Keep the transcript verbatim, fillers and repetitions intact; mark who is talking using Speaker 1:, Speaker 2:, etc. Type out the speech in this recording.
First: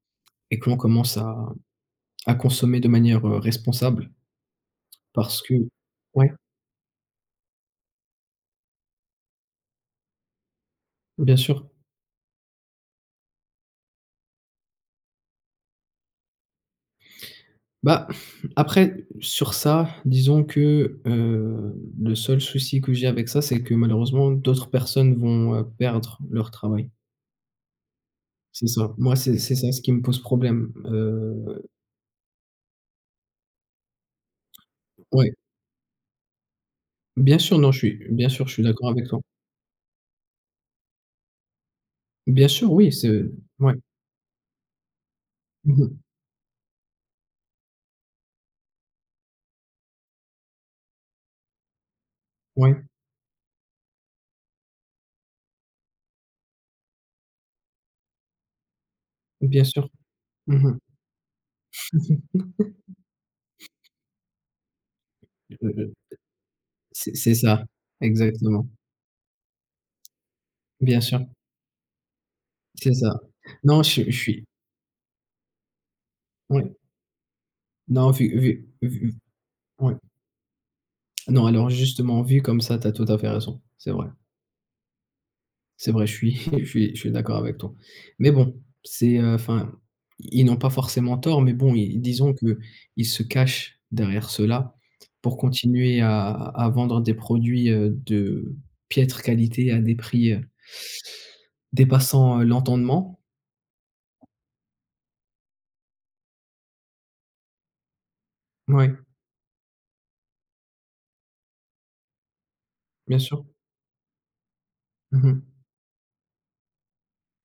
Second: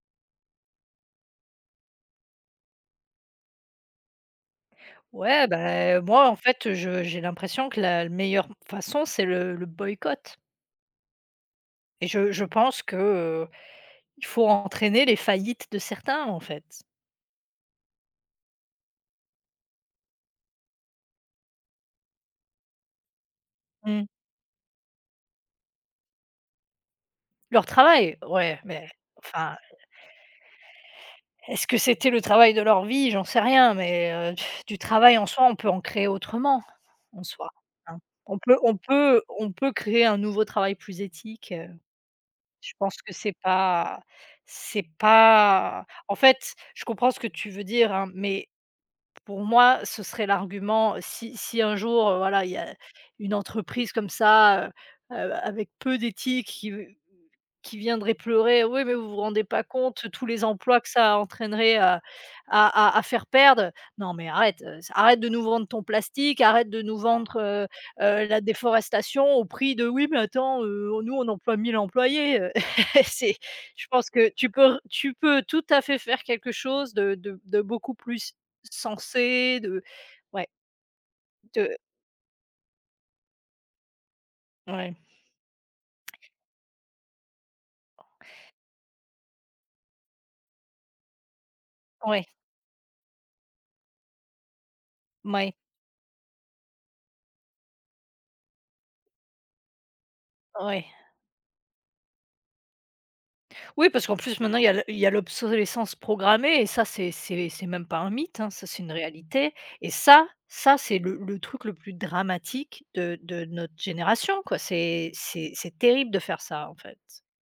Speaker 1: Et qu'on commence à à consommer de manière, heu, responsable parce
Speaker 2: Ouais,
Speaker 1: que
Speaker 2: beh, heu, moi,
Speaker 1: ouais.
Speaker 2: en fait, je j'ai l'impression que la meilleure façon, c'est le le boycott
Speaker 1: Bien sûr.
Speaker 2: et je je pense que, heu, il faut entraîner les faillites de certains, en fait.
Speaker 1: Bah, après sur ça, disons que, heu, le seul souci que j'ai avec ça, c'est que,
Speaker 2: Mmh.
Speaker 1: malheureusement, d'autres personnes vont, heu, perdre leur travail.
Speaker 2: Leur travail? Ouais,
Speaker 1: C'est
Speaker 2: mais,
Speaker 1: ça, moi, c'est c'est
Speaker 2: enfin
Speaker 1: ça ce qui me pose problème, heu
Speaker 2: est-ce que c'était le travail de leur vie, j'en sais rien mais heu, du travail en
Speaker 1: Ouais.
Speaker 2: soi, on peut en créer autrement en
Speaker 1: Bien
Speaker 2: soi,
Speaker 1: sûr, non je
Speaker 2: hein?
Speaker 1: suis bien
Speaker 2: On
Speaker 1: sûr, je
Speaker 2: peut
Speaker 1: suis
Speaker 2: on
Speaker 1: d'accord avec toi.
Speaker 2: peut on peut créer un nouveau travail plus éthique, heu,
Speaker 1: Bien sûr,
Speaker 2: je
Speaker 1: oui,
Speaker 2: pense
Speaker 1: c'est
Speaker 2: que c'est
Speaker 1: ouais.
Speaker 2: pas c'est
Speaker 1: Mmh
Speaker 2: pas
Speaker 1: mh.
Speaker 2: en fait, je comprends ce que tu veux dire, hein, mais pour moi ce serait l'argument si si un jour, heu, voilà, il y a
Speaker 1: Ouais.
Speaker 2: une entreprise comme ça, heu, avec peu d'éthique qui v qui viendrait pleurer: «Oui, mais vous vous rendez pas
Speaker 1: Bien sûr,
Speaker 2: compte tous les
Speaker 1: mmh mh.
Speaker 2: emplois que ça entraînerait à à à à faire perdre!», non, mais arrête, heu, c arrête de nous vendre ton
Speaker 1: [unintelligible]
Speaker 2: plastique, arrête de nous
Speaker 1: C'est c'est
Speaker 2: vendre,
Speaker 1: ça,
Speaker 2: heu heu, la
Speaker 1: exactement.
Speaker 2: déforestation au prix de «Oui, mais attends, heu,
Speaker 1: Bien
Speaker 2: nous
Speaker 1: sûr.
Speaker 2: on emploie mille employés!», heu,
Speaker 1: C'est ça.
Speaker 2: c'est
Speaker 1: Non,
Speaker 2: je
Speaker 1: je
Speaker 2: pense
Speaker 1: suis je
Speaker 2: que
Speaker 1: suis.
Speaker 2: tu peux re tu peux tout à fait faire quelque
Speaker 1: Oui.
Speaker 2: chose de de de beaucoup
Speaker 1: Non, vu
Speaker 2: plus
Speaker 1: vu vu v
Speaker 2: censé de
Speaker 1: ouais.
Speaker 2: ouais.
Speaker 1: Non, alors
Speaker 2: De
Speaker 1: justement vu comme ça, tu as tout à fait raison, c'est vrai.
Speaker 2: Ouais.
Speaker 1: C'est vrai, je suis je suis, je suis d'accord avec toi mais bon c'est, heu, enfin, i ils n'ont pas forcément tort mais bon ils
Speaker 2: Ouais.
Speaker 1: disons qu'ils se cachent derrière cela pour
Speaker 2: Mouais.
Speaker 1: continuer à à vendre des produits, heu, de piètre qualité à des prix, heu
Speaker 2: Ouais.
Speaker 1: dépassant l'entendement.
Speaker 2: Oui, parce qu'en plus, maintenant, il y a l il y a l'obsolescence programmée et ça c'est c'est c'est même pas un mythe, hein, ça, c'est une
Speaker 1: Ouais.
Speaker 2: réalité et ça, ça ,c'est le le truc le plus dramatique de
Speaker 1: Bien sûr.
Speaker 2: de notre génération, quoi, c'est
Speaker 1: Mmh mh.
Speaker 2: c'est c'est terrible de faire ça, en fait.